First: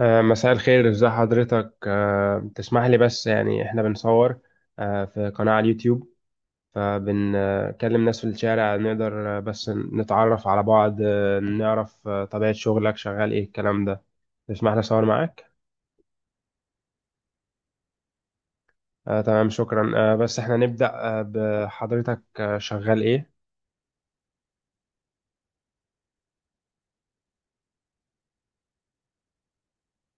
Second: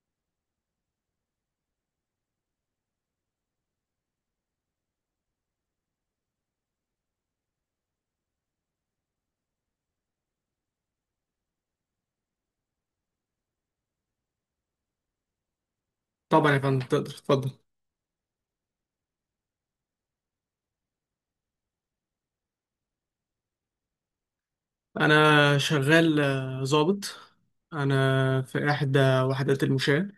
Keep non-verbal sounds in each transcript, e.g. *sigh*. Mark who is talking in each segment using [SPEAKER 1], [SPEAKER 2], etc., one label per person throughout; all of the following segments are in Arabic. [SPEAKER 1] مساء الخير، ازي حضرتك؟ تسمح لي، بس يعني احنا بنصور، في قناة على اليوتيوب، فبنكلم ناس في الشارع. نقدر بس نتعرف على بعض، نعرف طبيعة شغلك، شغال ايه الكلام ده؟ تسمح لي اصور معاك؟
[SPEAKER 2] طبعا يا فندم، تقدر تفضل.
[SPEAKER 1] تمام، شكرا. بس احنا نبدأ بحضرتك، شغال ايه؟
[SPEAKER 2] انا شغال ضابط. انا في احدى وحدات المشاة.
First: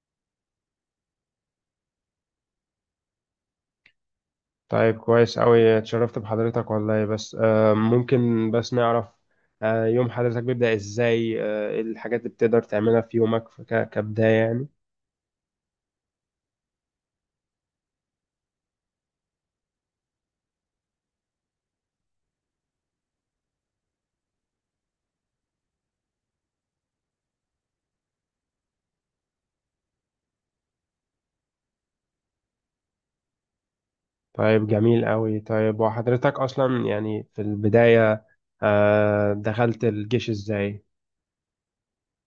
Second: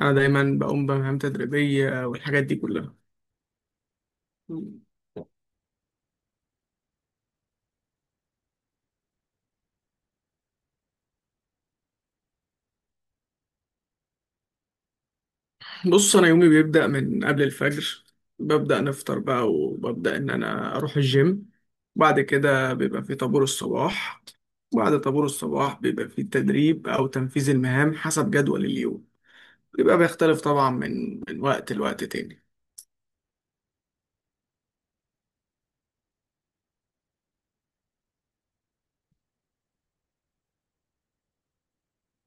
[SPEAKER 2] انا دايما بقوم بمهام تدريبية، والحاجات دي كلها.
[SPEAKER 1] طيب، كويس أوي، اتشرفت بحضرتك والله. بس ممكن بس نعرف يوم حضرتك بيبدأ ازاي؟ ايه الحاجات اللي بتقدر تعملها في يومك كبداية يعني؟
[SPEAKER 2] بص، انا يومي بيبدأ من قبل الفجر. ببدأ نفطر بقى، وببدأ ان انا اروح الجيم. بعد كده بيبقى في طابور الصباح. بعد طابور الصباح بيبقى في تدريب او تنفيذ المهام حسب جدول اليوم. بيبقى بيختلف طبعا من وقت لوقت تاني.
[SPEAKER 1] طيب، جميل قوي. طيب وحضرتك أصلا يعني في البداية، دخلت الجيش إزاي؟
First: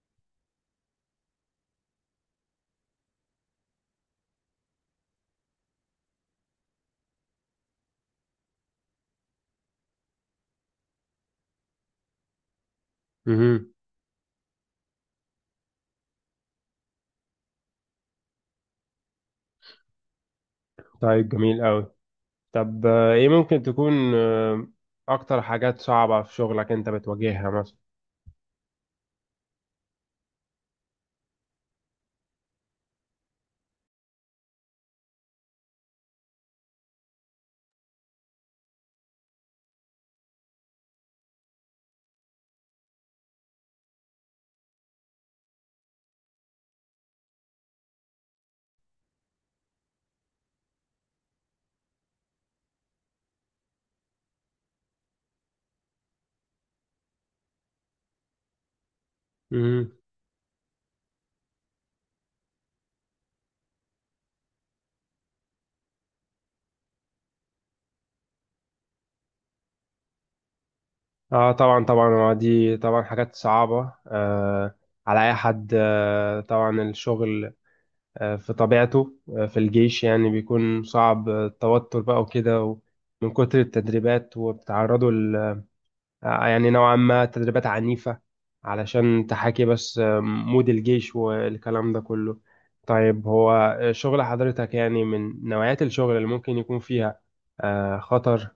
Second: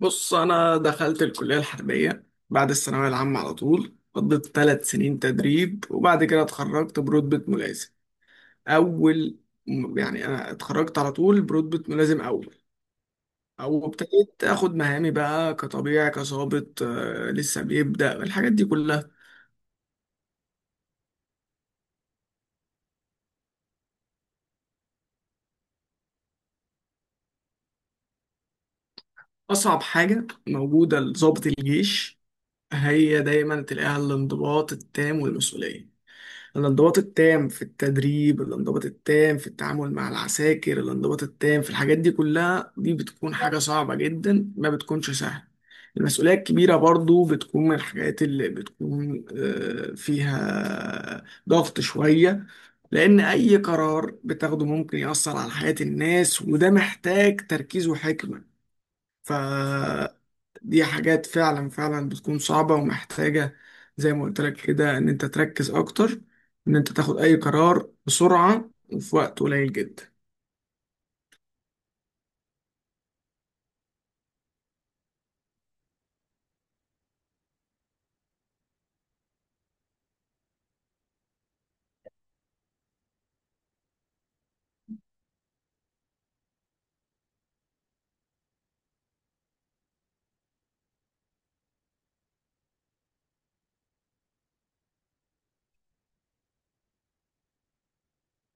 [SPEAKER 2] بص، أنا دخلت الكلية الحربية بعد الثانوية العامة على طول، قضيت 3 سنين تدريب، وبعد كده اتخرجت برتبة ملازم أول. يعني أنا اتخرجت على طول برتبة ملازم أول.
[SPEAKER 1] مهم.
[SPEAKER 2] أو ابتديت آخد مهامي بقى كطبيعي كظابط، لسه بيبدأ الحاجات دي كلها.
[SPEAKER 1] طيب، جميل قوي. طب إيه ممكن تكون أكتر حاجات صعبة في شغلك أنت بتواجهها مثلا؟
[SPEAKER 2] أصعب حاجة موجودة لظابط الجيش هي دايما تلاقيها الانضباط التام والمسؤولية. الانضباط التام في التدريب، الانضباط التام في التعامل مع العساكر، الانضباط التام في الحاجات دي كلها، دي بتكون حاجة صعبة جدا، ما بتكونش سهلة. المسؤولية الكبيرة برضو بتكون من الحاجات اللي بتكون فيها ضغط شوية. لأن أي قرار بتاخده ممكن يأثر على حياة الناس، وده محتاج تركيز وحكمة. ف
[SPEAKER 1] مهم.
[SPEAKER 2] دي حاجات فعلا فعلا بتكون صعبة ومحتاجة، زي ما قلت لك كده، ان انت تركز اكتر، ان انت تاخد اي قرار بسرعة وفي وقت قليل جدا.
[SPEAKER 1] اه طبعا، طبعا. هو دي طبعا حاجات صعبة على اي حد، آه طبعا. الشغل في طبيعته في الجيش يعني بيكون صعب، التوتر بقى وكده من كتر التدريبات، وبتعرضوا يعني نوعا ما تدريبات عنيفة علشان تحاكي بس مود الجيش والكلام ده كله. طيب، هو شغل حضرتك يعني من نوعيات الشغل اللي ممكن يكون فيها خطر؟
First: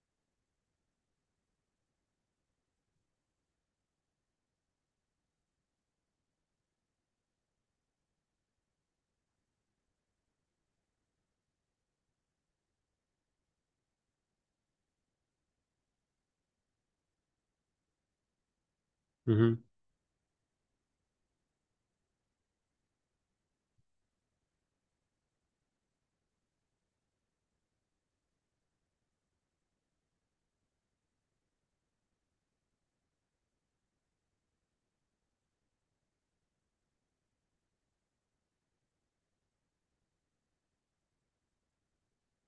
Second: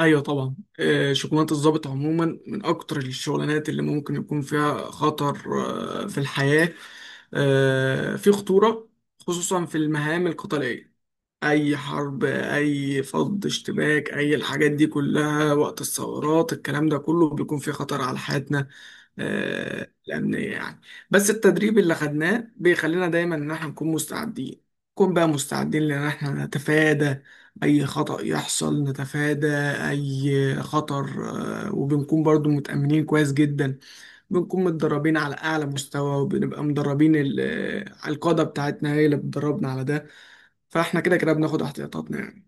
[SPEAKER 2] ايوه طبعا، شغلانة الضابط عموما من اكتر الشغلانات اللي ممكن يكون فيها خطر في الحياة، في خطورة، خصوصا في المهام القتالية. اي حرب، اي فض اشتباك، اي الحاجات دي كلها وقت الثورات، الكلام ده كله بيكون فيه خطر على حياتنا
[SPEAKER 1] مهم.
[SPEAKER 2] الامنيه يعني. بس التدريب اللي خدناه بيخلينا دايما ان احنا نكون مستعدين، نكون بقى مستعدين لان احنا نتفادى اي خطأ يحصل، نتفادى اي خطر. وبنكون برضو متأمنين كويس جدا، بنكون متدربين على اعلى مستوى، وبنبقى مدربين. القادة بتاعتنا هي اللي بتدربنا على ده، فاحنا كده كده بناخد احتياطاتنا يعني.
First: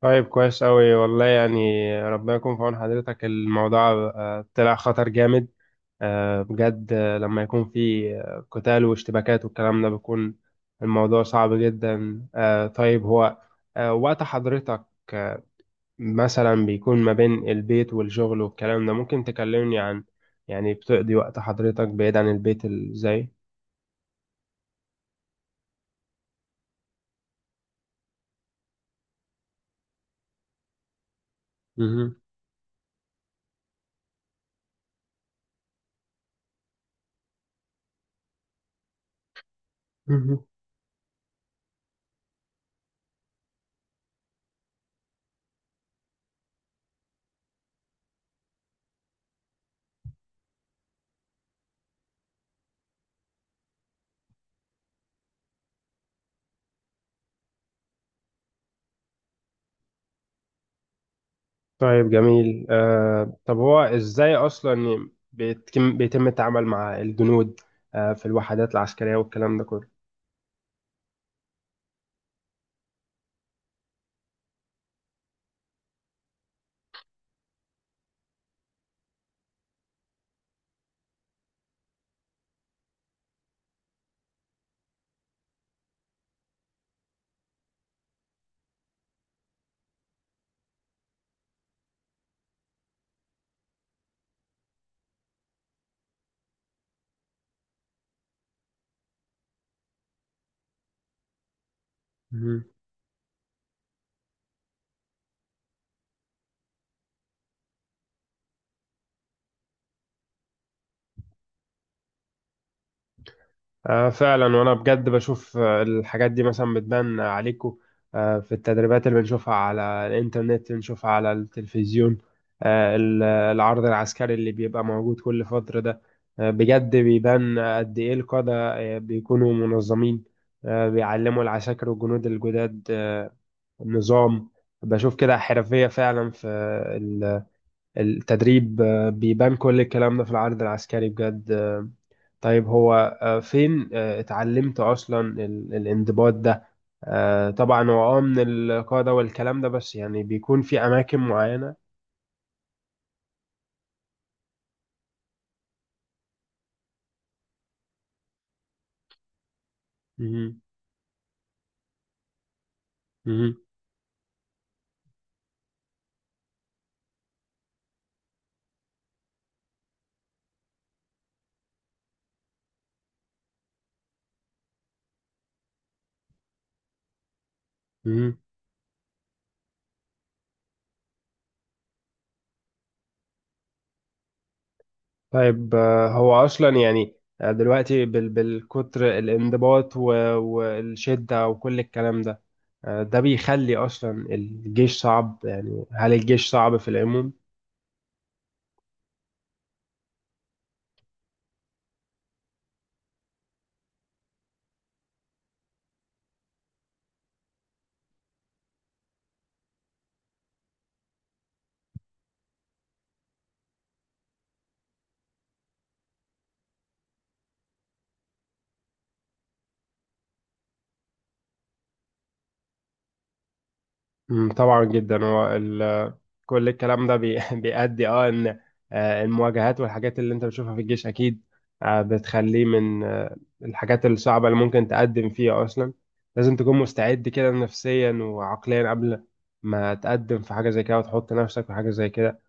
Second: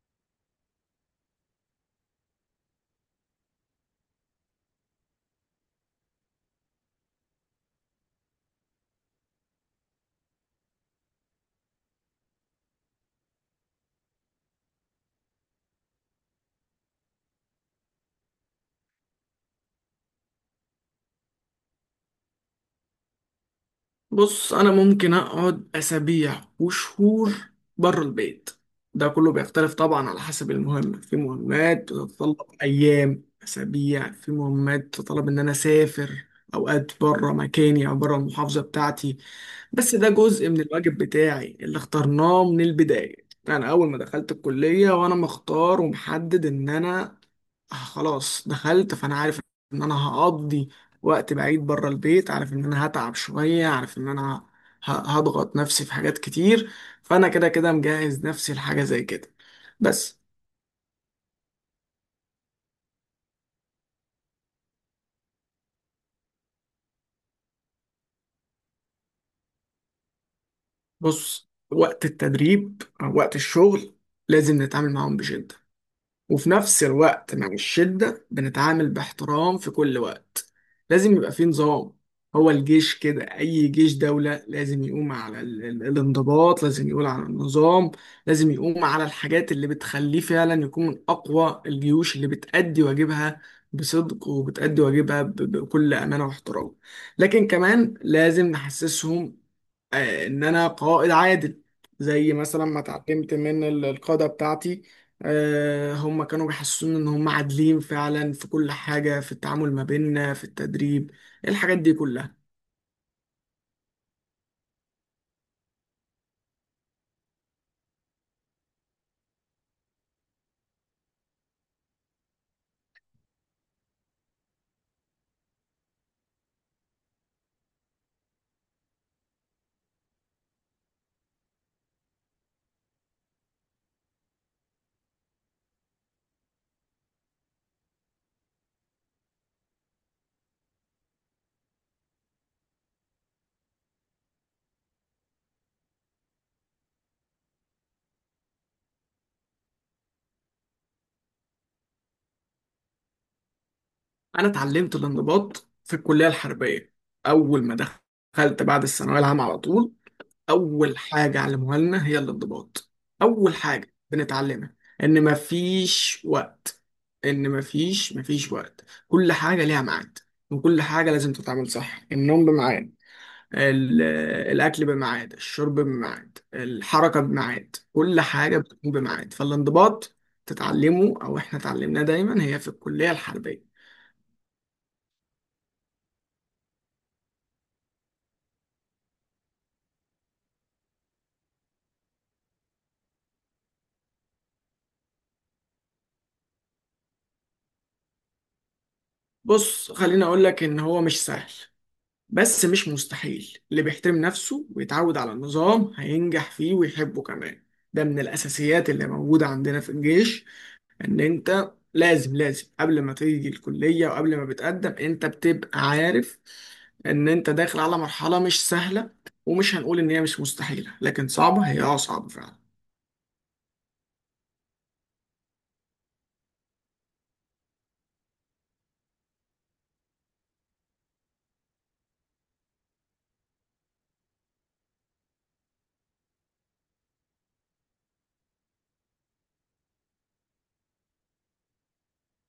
[SPEAKER 1] طيب، كويس أوي والله يعني. ربنا يكون في عون حضرتك. الموضوع طلع خطر جامد بجد. لما يكون في قتال واشتباكات والكلام ده، بيكون الموضوع صعب جدا. طيب، هو وقت حضرتك مثلا بيكون ما بين البيت والشغل والكلام ده، ممكن تكلمني عن، يعني، بتقضي وقت حضرتك بعيد عن البيت ازاي؟
[SPEAKER 2] بص، انا ممكن اقعد اسابيع وشهور بره البيت. ده كله بيختلف طبعا على حسب المهمة. في مهمات
[SPEAKER 1] مهم.
[SPEAKER 2] بتتطلب ايام، اسابيع، في مهمات تتطلب ان انا اسافر اوقات بره مكاني او بره المحافظة بتاعتي، بس ده
[SPEAKER 1] مهم.
[SPEAKER 2] جزء من الواجب بتاعي اللي اخترناه من البداية. يعني أول ما دخلت الكلية وأنا مختار ومحدد إن أنا خلاص دخلت، فأنا عارف إن أنا هقضي وقت بعيد بره البيت، عارف إن أنا هتعب شوية، عارف إن أنا ه- هضغط نفسي في حاجات كتير، فأنا كده كده مجهز نفسي لحاجة زي كده بس.
[SPEAKER 1] طيب، جميل. آه طب هو ازاي اصلا بيتم التعامل مع الجنود آه في الوحدات العسكرية والكلام ده كله؟
[SPEAKER 2] بص، وقت التدريب أو وقت الشغل لازم نتعامل معاهم بجد، وفي نفس الوقت مع الشدة بنتعامل باحترام في كل وقت. لازم يبقى فيه نظام. هو الجيش كده، أي جيش دولة لازم يقوم على الانضباط، لازم يقول على النظام، لازم يقوم على الحاجات اللي بتخليه فعلا يكون من أقوى الجيوش اللي بتأدي واجبها بصدق، وبتأدي واجبها بكل أمانة واحترام. لكن كمان لازم نحسسهم ان انا قائد عادل، زي مثلا ما اتعلمت من القادة بتاعتي. هم كانوا بيحسسوني ان هم عادلين فعلا في كل حاجة، في التعامل ما بيننا، في التدريب، الحاجات دي كلها.
[SPEAKER 1] آه فعلا. وانا بجد بشوف الحاجات دي مثلا بتبان عليكم آه في التدريبات اللي بنشوفها على الانترنت، بنشوفها على التلفزيون. آه العرض العسكري اللي بيبقى موجود كل فترة ده آه بجد بيبان قد ايه القادة آه بيكونوا منظمين، آه بيعلموا العساكر والجنود الجداد آه النظام. بشوف كده حرفية فعلا في ال- التدريب. آه بيبان كل الكلام ده في العرض العسكري بجد. طيب هو فين اتعلمت اصلا الانضباط ده؟ طبعا هو اه من القاعده والكلام ده، بس يعني بيكون في اماكن معينه.
[SPEAKER 2] انا اتعلمت الانضباط في الكلية الحربية، اول ما دخلت بعد الثانوية العامة على طول.
[SPEAKER 1] مهم.
[SPEAKER 2] اول حاجه علموها لنا هي الانضباط، اول
[SPEAKER 1] مهم.
[SPEAKER 2] حاجه بنتعلمها، ان مفيش وقت، ان مفيش وقت، كل حاجه ليها ميعاد، وكل حاجه لازم تتعمل صح. النوم بميعاد، ال- الاكل بميعاد، الشرب بميعاد، الحركه بميعاد، كل
[SPEAKER 1] مهم.
[SPEAKER 2] حاجه بتكون بميعاد. فالانضباط تتعلمه، او احنا اتعلمناه دايما هي في الكليه الحربيه.
[SPEAKER 1] طيب هو اصلا يعني دلوقتي بالكتر الانضباط والشده وكل الكلام ده، ده بيخلي اصلا الجيش صعب. يعني هل الجيش صعب في العموم؟
[SPEAKER 2] بص، خليني اقول لك ان هو مش سهل، بس مش مستحيل. اللي بيحترم نفسه ويتعود على النظام هينجح فيه ويحبه كمان. ده من الأساسيات اللي موجودة عندنا في الجيش، إن أنت لازم لازم قبل ما تيجي الكلية وقبل ما بتقدم أنت بتبقى عارف إن أنت داخل على مرحلة مش سهلة، ومش هنقول إن هي مش مستحيلة، لكن صعبة، هي أه صعبة فعلا.
[SPEAKER 1] مم، طبعا جدا. هو كل الكلام ده *laughs* بيؤدي اه ان المواجهات والحاجات اللي انت بتشوفها في الجيش اكيد بتخليه من الحاجات الصعبة اللي ممكن تقدم فيها اصلا. لازم تكون مستعد كده نفسيا وعقليا قبل ما تقدم في حاجة زي كده وتحط نفسك في حاجة زي كده.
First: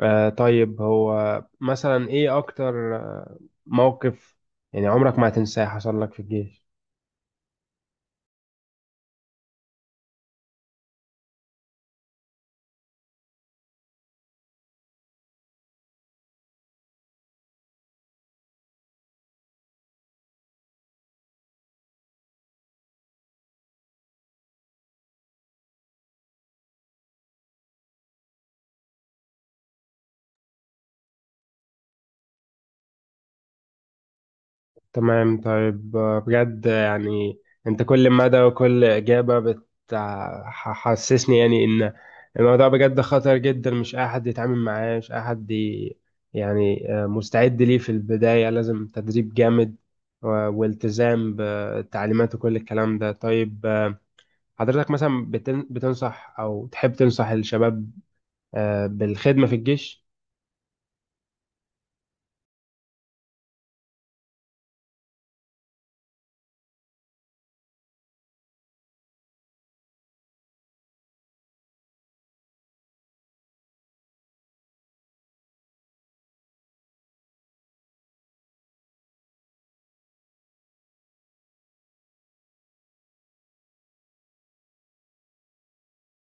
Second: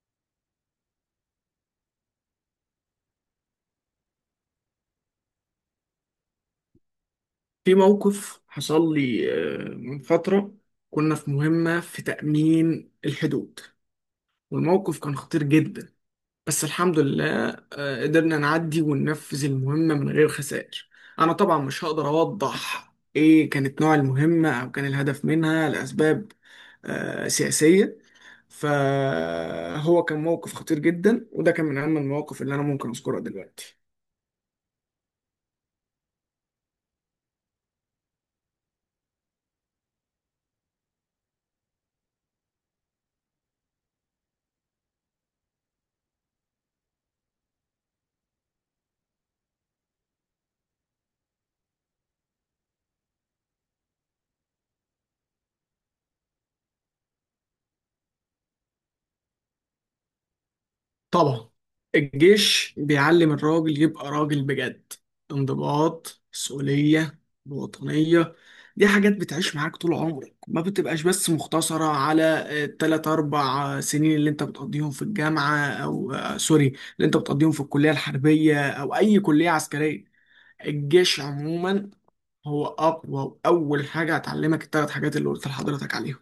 [SPEAKER 1] طيب، هو مثلا ايه اكتر موقف يعني عمرك ما هتنساه حصل لك في الجيش؟
[SPEAKER 2] في موقف حصل لي من فترة، كنا في مهمة في تأمين الحدود، والموقف كان خطير جدا، بس الحمد لله قدرنا نعدي وننفذ المهمة من غير خسائر. أنا طبعا مش هقدر أوضح إيه كانت نوع المهمة أو كان الهدف منها لأسباب سياسية. فهو كان موقف خطير جدا، وده كان من أهم المواقف اللي أنا ممكن أذكرها دلوقتي.
[SPEAKER 1] تمام. طيب بجد يعني، انت كل مدى وكل اجابه بتحسسني يعني ان الموضوع بجد خطر جدا، مش اي حد يتعامل معاه، مش اي حد يعني مستعد ليه. في البدايه لازم تدريب جامد والتزام بالتعليمات وكل الكلام ده. طيب حضرتك مثلا بتنصح او تحب تنصح الشباب بالخدمه في الجيش؟
[SPEAKER 2] طبعا، الجيش بيعلم الراجل يبقى راجل بجد. انضباط، مسؤولية، وطنية، دي حاجات بتعيش معاك طول عمرك، ما بتبقاش بس مختصرة على 3 4 سنين اللي أنت بتقضيهم في الجامعة، أو سوري، اللي أنت بتقضيهم في الكلية الحربية أو أي كلية عسكرية. الجيش عموما هو أقوى وأول حاجة هتعلمك 3 حاجات اللي قلت لحضرتك عليهم.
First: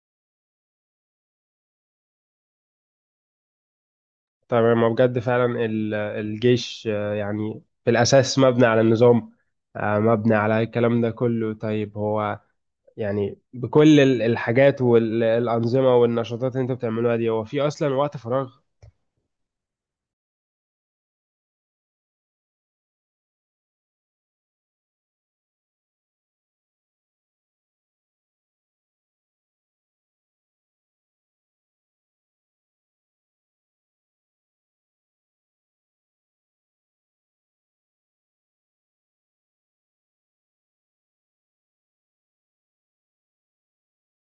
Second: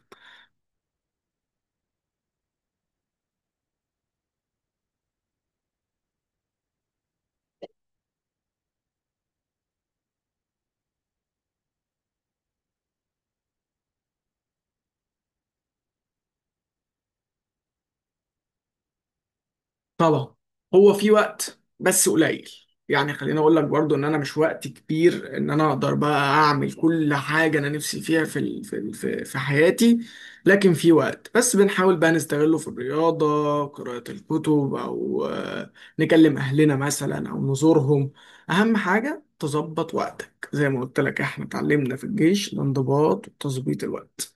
[SPEAKER 1] تمام. ما بجد فعلا الجيش يعني في الأساس مبني على النظام، مبني على الكلام ده كله. طيب هو يعني بكل الحاجات والأنظمة والنشاطات اللي انت بتعملوها دي، هو في أصلا وقت فراغ؟
[SPEAKER 2] طبعا، هو في وقت بس قليل، يعني خليني اقول لك برضو ان انا مش وقت كبير ان انا اقدر بقى اعمل كل حاجه انا نفسي فيها في حياتي، لكن في وقت بس بنحاول بقى نستغله في الرياضه، قراءه الكتب، او نكلم اهلنا مثلا او نزورهم. اهم حاجه تظبط وقتك، زي ما قلت لك احنا اتعلمنا في الجيش الانضباط وتظبيط الوقت.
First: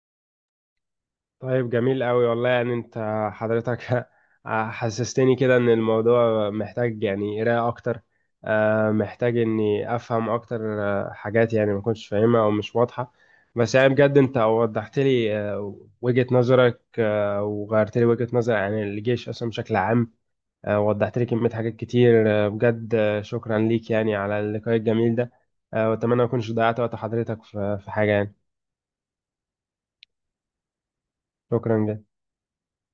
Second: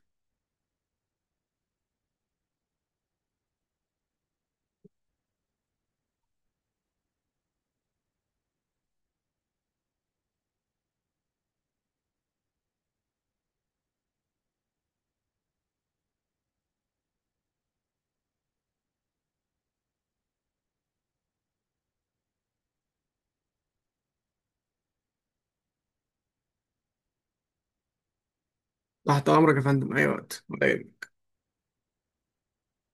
[SPEAKER 1] طيب، جميل قوي والله يعني. انت، حضرتك، *laughs* حسستني كده ان الموضوع محتاج يعني قراءة اكتر، محتاج اني افهم اكتر حاجات يعني ما كنتش فاهمها او مش واضحة. بس يعني بجد انت وضحت لي وجهة نظرك، وغيرت لي وجهة نظري عن الجيش اصلا بشكل عام. وضحت لي كمية حاجات كتير. بجد شكرا ليك يعني على اللقاء الجميل ده. واتمنى ما اكونش ضيعت وقت حضرتك في حاجة يعني.
[SPEAKER 2] تحت امرك يا فندم، اي وقت.
[SPEAKER 1] شكرا جدا.